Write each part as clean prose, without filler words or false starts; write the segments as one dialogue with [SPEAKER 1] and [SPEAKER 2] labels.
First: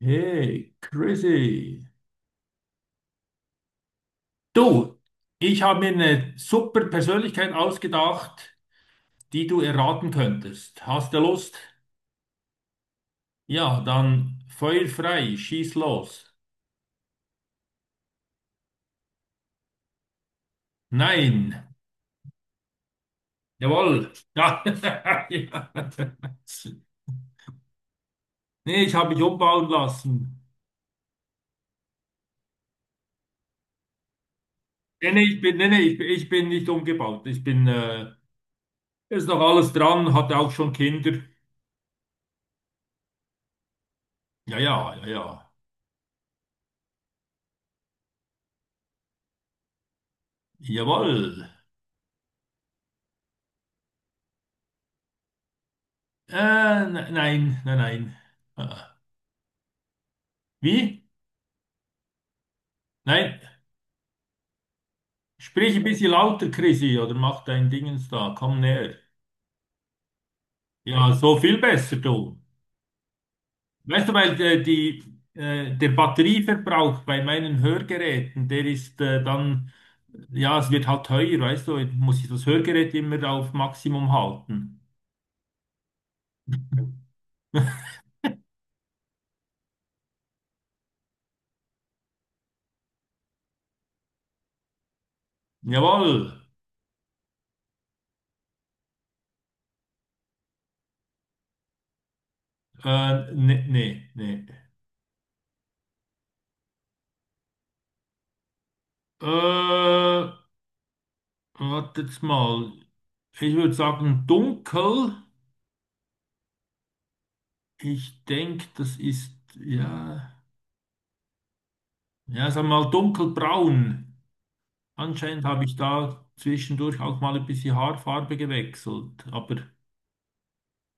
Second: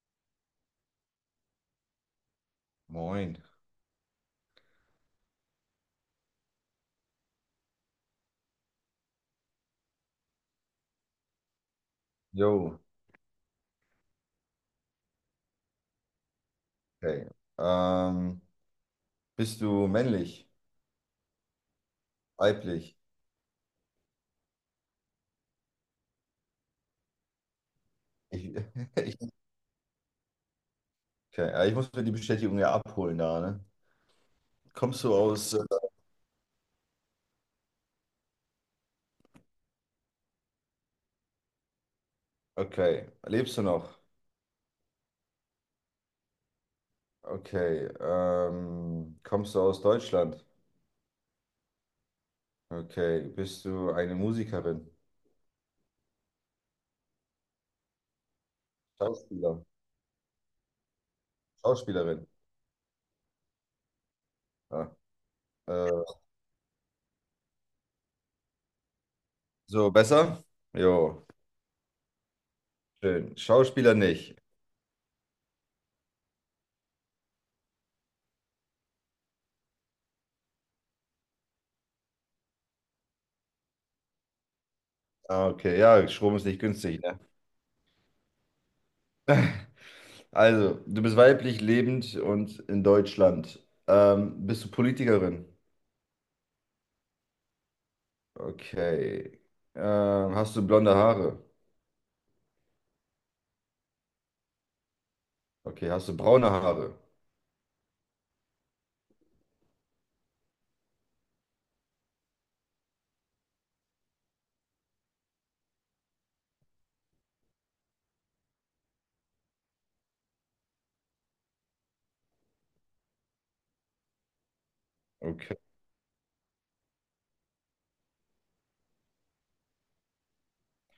[SPEAKER 1] Hey, crazy.
[SPEAKER 2] Moin.
[SPEAKER 1] Du, ich habe mir eine super Persönlichkeit ausgedacht, die du erraten könntest. Hast du Lust?
[SPEAKER 2] Jo,
[SPEAKER 1] Ja, dann Feuer frei, schieß los.
[SPEAKER 2] okay. Ähm, Bist du männlich?
[SPEAKER 1] Nein.
[SPEAKER 2] Weiblich?
[SPEAKER 1] Jawohl. Ja. Ja.
[SPEAKER 2] Ich,
[SPEAKER 1] Nee, ich habe mich
[SPEAKER 2] ich,
[SPEAKER 1] umbauen lassen.
[SPEAKER 2] okay. Ja, ich muss mir die Bestätigung ja abholen da, ne? Kommst
[SPEAKER 1] Nee,
[SPEAKER 2] du
[SPEAKER 1] nee, ich
[SPEAKER 2] aus.
[SPEAKER 1] bin, nee, nee, ich bin nicht umgebaut. Ich bin, ist noch alles dran, hatte auch schon Kinder.
[SPEAKER 2] Okay. Lebst du noch?
[SPEAKER 1] Ja, ja, ja, ja.
[SPEAKER 2] Okay. Kommst du aus Deutschland?
[SPEAKER 1] Jawohl.
[SPEAKER 2] Okay. Bist du eine Musikerin?
[SPEAKER 1] Äh, nein, nein, nein. Ah.
[SPEAKER 2] Schauspieler?
[SPEAKER 1] Wie?
[SPEAKER 2] Schauspielerin?
[SPEAKER 1] Nein,
[SPEAKER 2] Ja.
[SPEAKER 1] sprich ein
[SPEAKER 2] Äh,
[SPEAKER 1] bisschen lauter, Chrissy, oder mach dein Dingens da, komm näher.
[SPEAKER 2] so, besser?
[SPEAKER 1] Ja,
[SPEAKER 2] Jo,
[SPEAKER 1] so viel besser, du.
[SPEAKER 2] schön. Schauspieler
[SPEAKER 1] Weißt du,
[SPEAKER 2] nicht.
[SPEAKER 1] weil die, der Batterieverbrauch bei meinen Hörgeräten, der ist dann, ja, es wird halt teuer, weißt du, jetzt muss ich das Hörgerät immer auf Maximum halten.
[SPEAKER 2] Ah, okay. Ja, Strom ist nicht günstig, ne? Also, du bist weiblich, lebend und in Deutschland. Bist du Politikerin?
[SPEAKER 1] Jawohl.
[SPEAKER 2] Okay. Hast du blonde Haare?
[SPEAKER 1] Nee, nee, nee.
[SPEAKER 2] Okay. Hast du braune Haare?
[SPEAKER 1] Äh, wartet mal. Ich würde sagen dunkel. Ich denke, das ist, ja. Ja, sag mal dunkelbraun. Anscheinend
[SPEAKER 2] Okay.
[SPEAKER 1] habe ich da zwischendurch auch mal ein bisschen Haarfarbe gewechselt. Aber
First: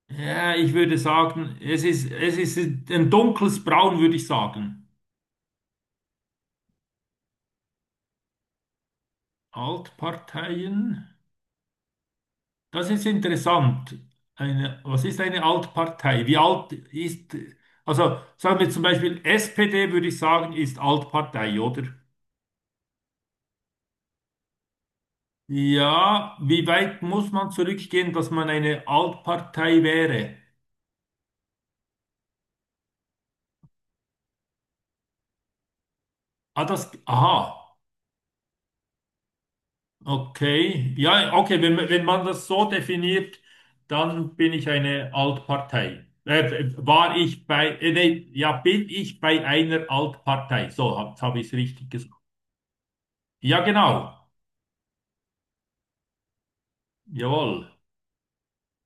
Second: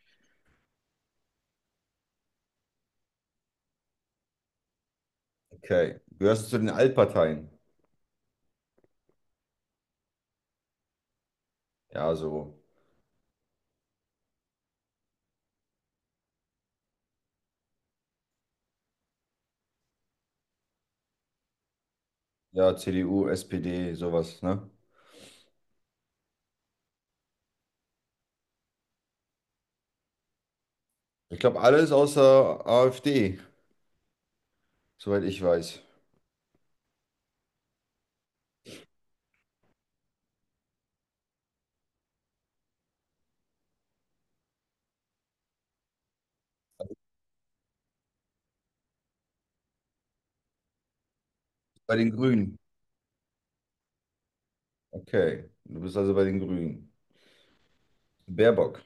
[SPEAKER 1] ja, ich würde sagen, es ist ein dunkles Braun, würde ich sagen.
[SPEAKER 2] Okay. Gehörst du zu den Altparteien?
[SPEAKER 1] Altparteien.
[SPEAKER 2] Ja, so.
[SPEAKER 1] Das ist interessant. Eine, was ist eine Altpartei? Wie alt ist, also sagen wir zum Beispiel SPD, würde ich sagen, ist Altpartei, oder?
[SPEAKER 2] Ja, CDU, SPD, sowas, ne?
[SPEAKER 1] Ja, wie weit muss man zurückgehen, dass man eine Altpartei wäre?
[SPEAKER 2] Ich glaube, alles außer AfD, soweit ich weiß.
[SPEAKER 1] Ah, das, aha. Okay, ja, okay, wenn, wenn man das so definiert, dann bin ich eine Altpartei. War ich bei, nee, ja, bin ich bei einer Altpartei. So, jetzt habe ich es richtig
[SPEAKER 2] Bei den
[SPEAKER 1] gesagt.
[SPEAKER 2] Grünen.
[SPEAKER 1] Ja, genau.
[SPEAKER 2] Okay. Du bist also bei den Grünen.
[SPEAKER 1] Jawohl.
[SPEAKER 2] Baerbock.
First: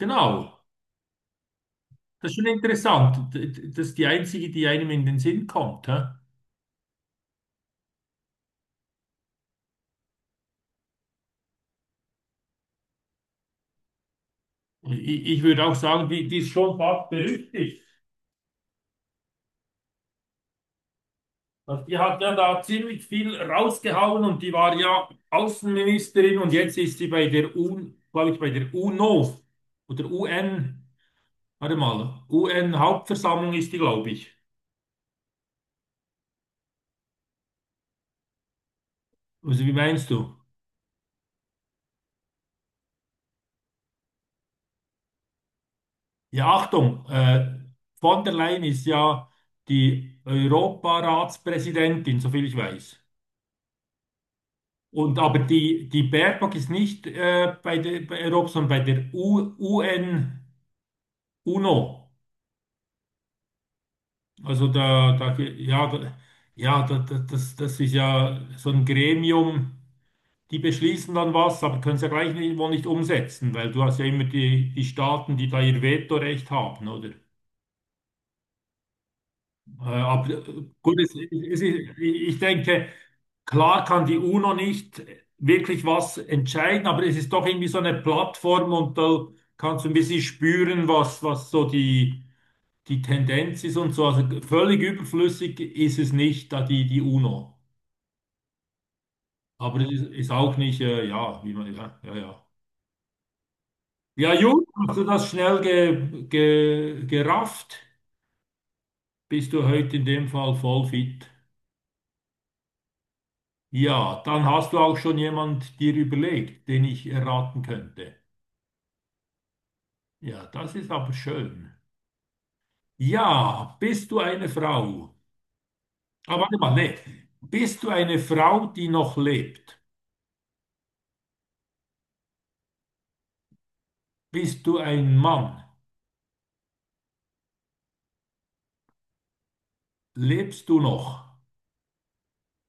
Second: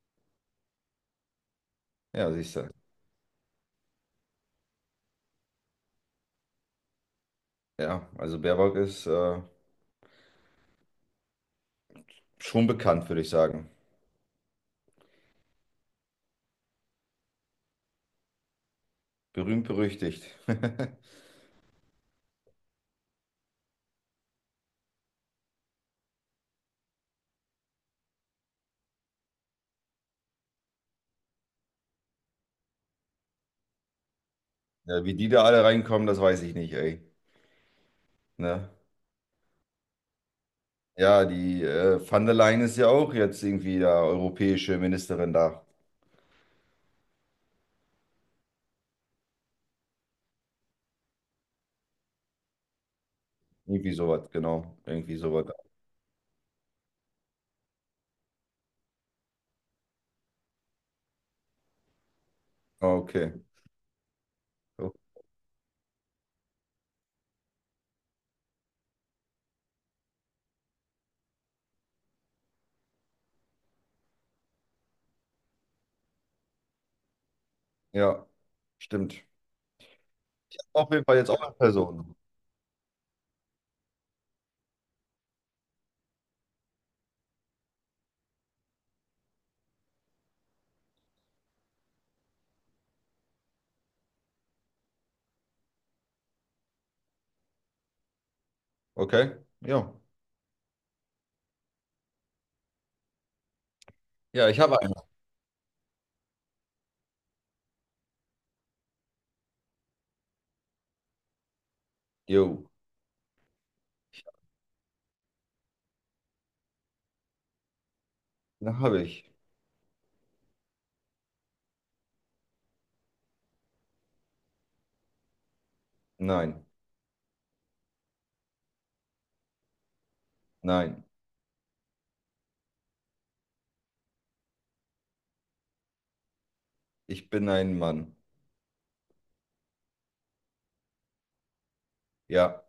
[SPEAKER 1] Genau. Das
[SPEAKER 2] Ja,
[SPEAKER 1] ist schon
[SPEAKER 2] siehst du.
[SPEAKER 1] interessant. Das ist die einzige, die einem in den Sinn kommt. Hä?
[SPEAKER 2] Ja, also Baerbock ist schon bekannt, würde ich sagen.
[SPEAKER 1] Ich würde auch sagen, die ist schon fast berüchtigt.
[SPEAKER 2] Berühmt berüchtigt.
[SPEAKER 1] Also die hat ja da ziemlich viel rausgehauen und die war ja Außenministerin, und jetzt ist sie bei der UN, glaube ich, bei der UNO oder UN, warte mal, UN-Hauptversammlung ist die, glaube ich.
[SPEAKER 2] Ja, wie die da alle reinkommen, das weiß ich nicht, ey. Ne?
[SPEAKER 1] Also wie meinst du?
[SPEAKER 2] Ja, die van der Leyen ist ja auch jetzt irgendwie da europäische Ministerin da.
[SPEAKER 1] Ja, Achtung, von der Leyen ist ja die Europaratspräsidentin, soviel ich weiß.
[SPEAKER 2] Irgendwie sowas, genau. Irgendwie
[SPEAKER 1] Und aber
[SPEAKER 2] sowas.
[SPEAKER 1] die, die Baerbock ist nicht bei der bei Europa, sondern bei der U UN UNO.
[SPEAKER 2] Ah, okay.
[SPEAKER 1] Also
[SPEAKER 2] So.
[SPEAKER 1] da, da, ja, da, ja, da, da, das, das ist ja so ein Gremium, die beschließen dann was, aber können es ja gleich nicht, wohl nicht umsetzen, weil du hast ja immer die, die Staaten, die da ihr Vetorecht haben, oder?
[SPEAKER 2] Ja, stimmt.
[SPEAKER 1] Aber
[SPEAKER 2] Auf
[SPEAKER 1] gut,
[SPEAKER 2] jeden
[SPEAKER 1] es,
[SPEAKER 2] Fall jetzt auch eine
[SPEAKER 1] es,
[SPEAKER 2] Person.
[SPEAKER 1] ich denke, klar kann die UNO nicht wirklich was entscheiden, aber es ist doch irgendwie so eine Plattform, und da kannst du ein bisschen spüren, was, was so die die Tendenz ist und so, also völlig überflüssig ist es nicht, da die, die UNO.
[SPEAKER 2] Okay?
[SPEAKER 1] Aber es
[SPEAKER 2] Ja.
[SPEAKER 1] ist, ist auch nicht, ja, wie man, ja, ja, ja. Ja,
[SPEAKER 2] Ja, ich
[SPEAKER 1] Jung,
[SPEAKER 2] habe einen.
[SPEAKER 1] hast du das schnell gerafft? Bist du heute in dem Fall voll fit?
[SPEAKER 2] Jo.
[SPEAKER 1] Ja, dann hast du auch schon jemand dir überlegt, den ich erraten könnte.
[SPEAKER 2] Na, habe ich.
[SPEAKER 1] Ja, das ist aber schön. Ja, bist du eine Frau? Aber warte
[SPEAKER 2] Nein.
[SPEAKER 1] mal, nee. Bist du eine Frau, die noch lebt?
[SPEAKER 2] Nein.
[SPEAKER 1] Bist du ein Mann?
[SPEAKER 2] Ich bin ein Mann.
[SPEAKER 1] Lebst du noch?
[SPEAKER 2] Ja.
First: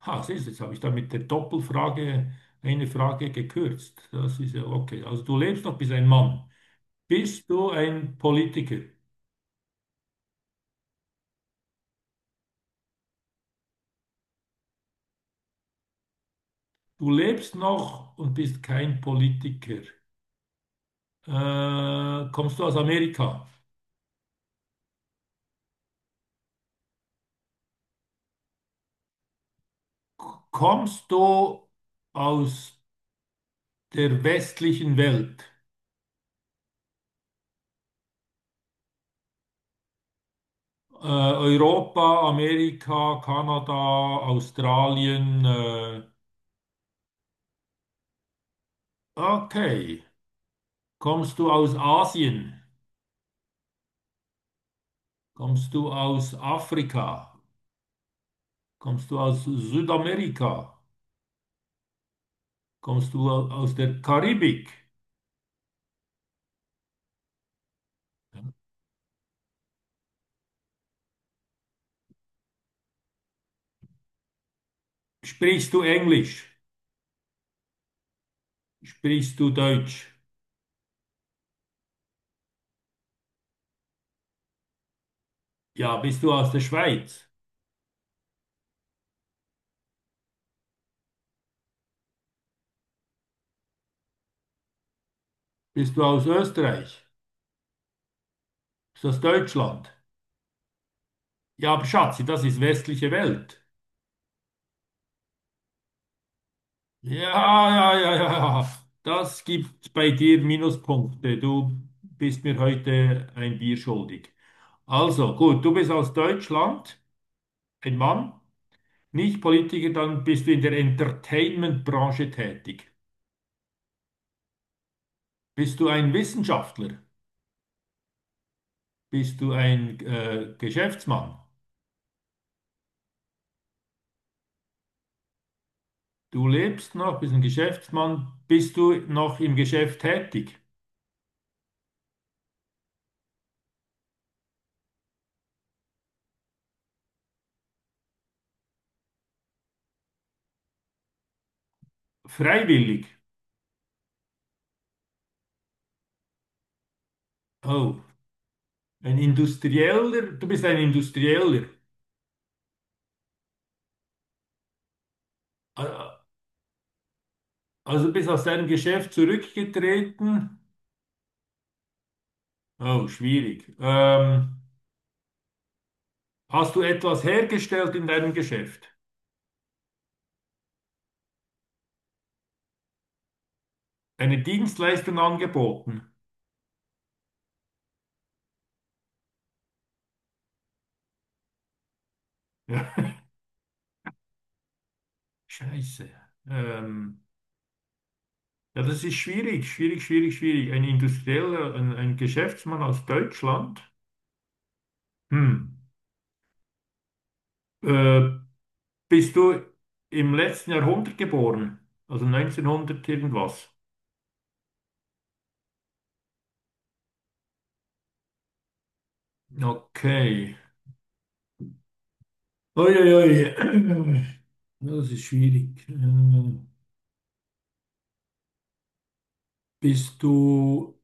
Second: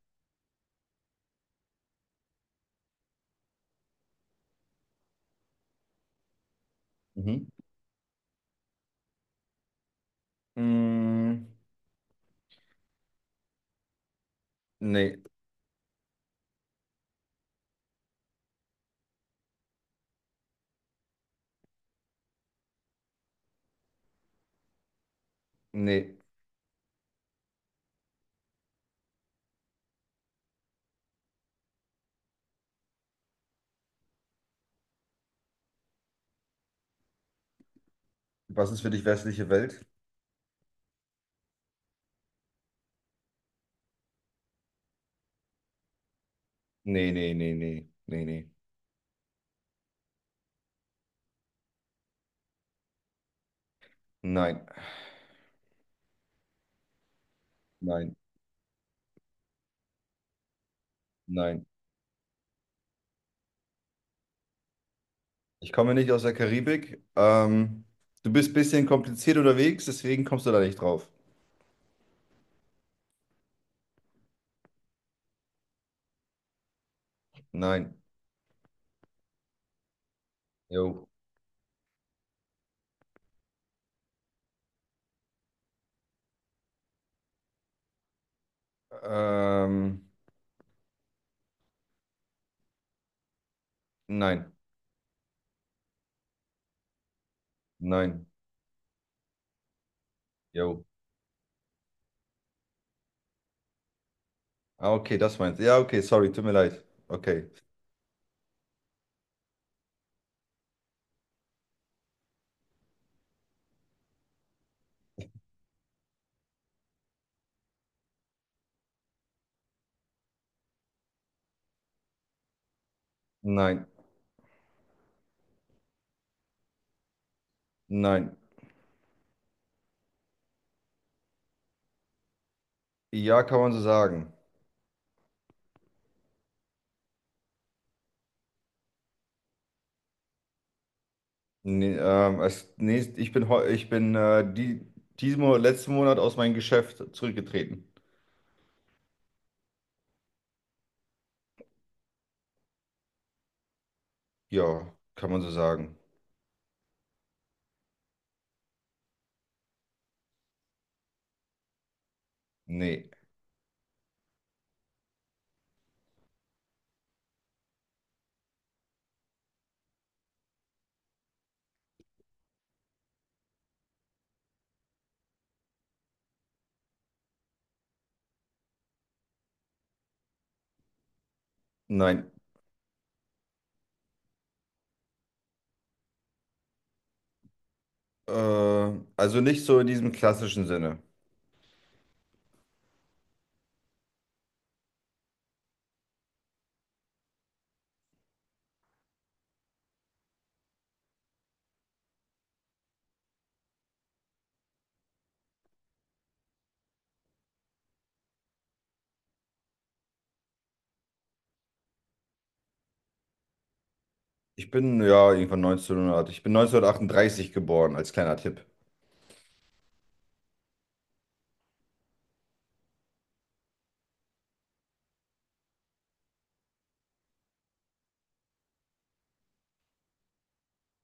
[SPEAKER 1] Ha, siehst du, jetzt habe ich da mit der Doppelfrage eine Frage gekürzt. Das ist ja okay. Also du lebst noch, bist ein Mann.
[SPEAKER 2] Mhm.
[SPEAKER 1] Bist du ein Politiker?
[SPEAKER 2] Mm, Nee.
[SPEAKER 1] Du lebst noch und bist kein Politiker. Kommst du aus Amerika?
[SPEAKER 2] Nee.
[SPEAKER 1] Kommst du aus der westlichen Welt?
[SPEAKER 2] Was ist für dich westliche Welt?
[SPEAKER 1] Europa, Amerika, Kanada, Australien.
[SPEAKER 2] Nee, nee, nee, nee, nee, nee.
[SPEAKER 1] Okay. Kommst du aus Asien?
[SPEAKER 2] Nein,
[SPEAKER 1] Kommst du aus Afrika?
[SPEAKER 2] nein,
[SPEAKER 1] Kommst du aus Südamerika?
[SPEAKER 2] nein.
[SPEAKER 1] Kommst du aus der Karibik?
[SPEAKER 2] Ich komme nicht aus der Karibik. Du bist ein bisschen kompliziert unterwegs, deswegen kommst du da nicht drauf.
[SPEAKER 1] Sprichst du Englisch?
[SPEAKER 2] Nein.
[SPEAKER 1] Sprichst du Deutsch?
[SPEAKER 2] Jo.
[SPEAKER 1] Ja, bist du aus der Schweiz?
[SPEAKER 2] Ähm, nein,
[SPEAKER 1] Bist du aus Österreich?
[SPEAKER 2] nein.
[SPEAKER 1] Bist du aus Deutschland?
[SPEAKER 2] Jo.
[SPEAKER 1] Ja, aber Schatzi, das ist westliche Welt.
[SPEAKER 2] Ah, okay, das meinst du. Ja, okay, sorry, tut mir leid.
[SPEAKER 1] Ja,
[SPEAKER 2] Okay.
[SPEAKER 1] ja, ja, ja, ja. Das gibt bei dir Minuspunkte. Du bist mir heute ein Bier schuldig. Also, gut, du bist aus Deutschland, ein Mann. Nicht Politiker, dann bist du in der Entertainment-Branche tätig.
[SPEAKER 2] Nein,
[SPEAKER 1] Bist du ein Wissenschaftler?
[SPEAKER 2] nein.
[SPEAKER 1] Bist du ein Geschäftsmann?
[SPEAKER 2] Ja, kann man so sagen.
[SPEAKER 1] Du lebst noch, bist ein Geschäftsmann. Bist du noch im Geschäft tätig?
[SPEAKER 2] Nee, als nächst, ich bin diesen Monat, letzten Monat aus meinem Geschäft zurückgetreten.
[SPEAKER 1] Freiwillig.
[SPEAKER 2] Ja, kann man so sagen.
[SPEAKER 1] Oh, ein Industrieller. Du bist ein Industrieller.
[SPEAKER 2] Nee.
[SPEAKER 1] Ah, also bist aus deinem Geschäft zurückgetreten. Oh, schwierig. Hast du etwas hergestellt in deinem Geschäft?
[SPEAKER 2] Nein.
[SPEAKER 1] Eine Dienstleistung angeboten?
[SPEAKER 2] Äh, also nicht so in diesem klassischen Sinne.
[SPEAKER 1] Scheiße. Ähm, ja, das ist schwierig, schwierig, schwierig, schwierig. Ein Industrieller, ein Geschäftsmann aus Deutschland. Hm. Äh, bist du im letzten Jahrhundert geboren? Also 1900 irgendwas?
[SPEAKER 2] Ich bin ja irgendwann 1900. Ich bin 1938 geboren, als kleiner Tipp.
[SPEAKER 1] Okay. Uiuiui. Ja, das ist schwierig. Bist du,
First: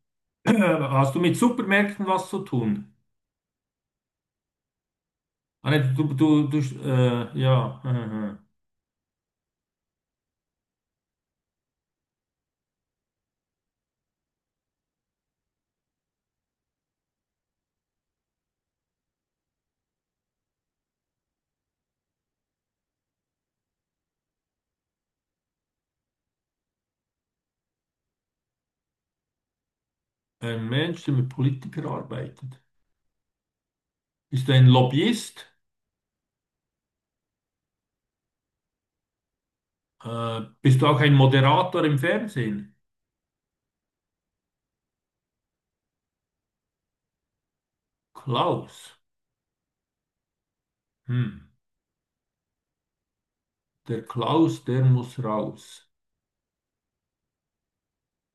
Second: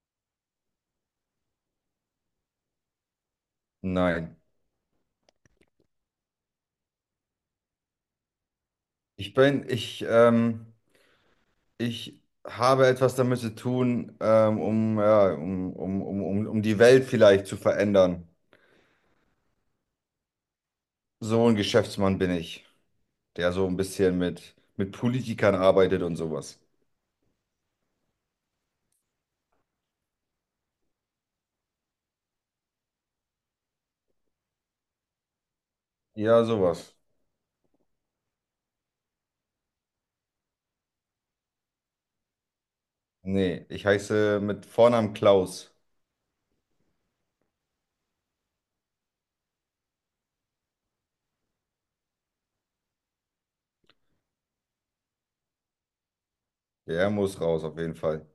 [SPEAKER 1] hast du mit Supermärkten was zu tun?
[SPEAKER 2] Nein.
[SPEAKER 1] Ah, nee, du, ja. Aha.
[SPEAKER 2] Ich bin, ich, ähm, Ich habe etwas damit zu tun, ja, um die Welt vielleicht zu verändern. So ein Geschäftsmann bin ich, der so ein bisschen mit Politikern arbeitet und sowas.
[SPEAKER 1] Ein Mensch, der mit Politikern arbeitet. Bist du ein Lobbyist?
[SPEAKER 2] Ja, sowas.
[SPEAKER 1] Bist du auch ein Moderator im Fernsehen?
[SPEAKER 2] Nee, ich heiße mit Vornamen Klaus.
[SPEAKER 1] Klaus. Hm. Der Klaus, der muss raus.
[SPEAKER 2] Der muss raus, auf jeden Fall.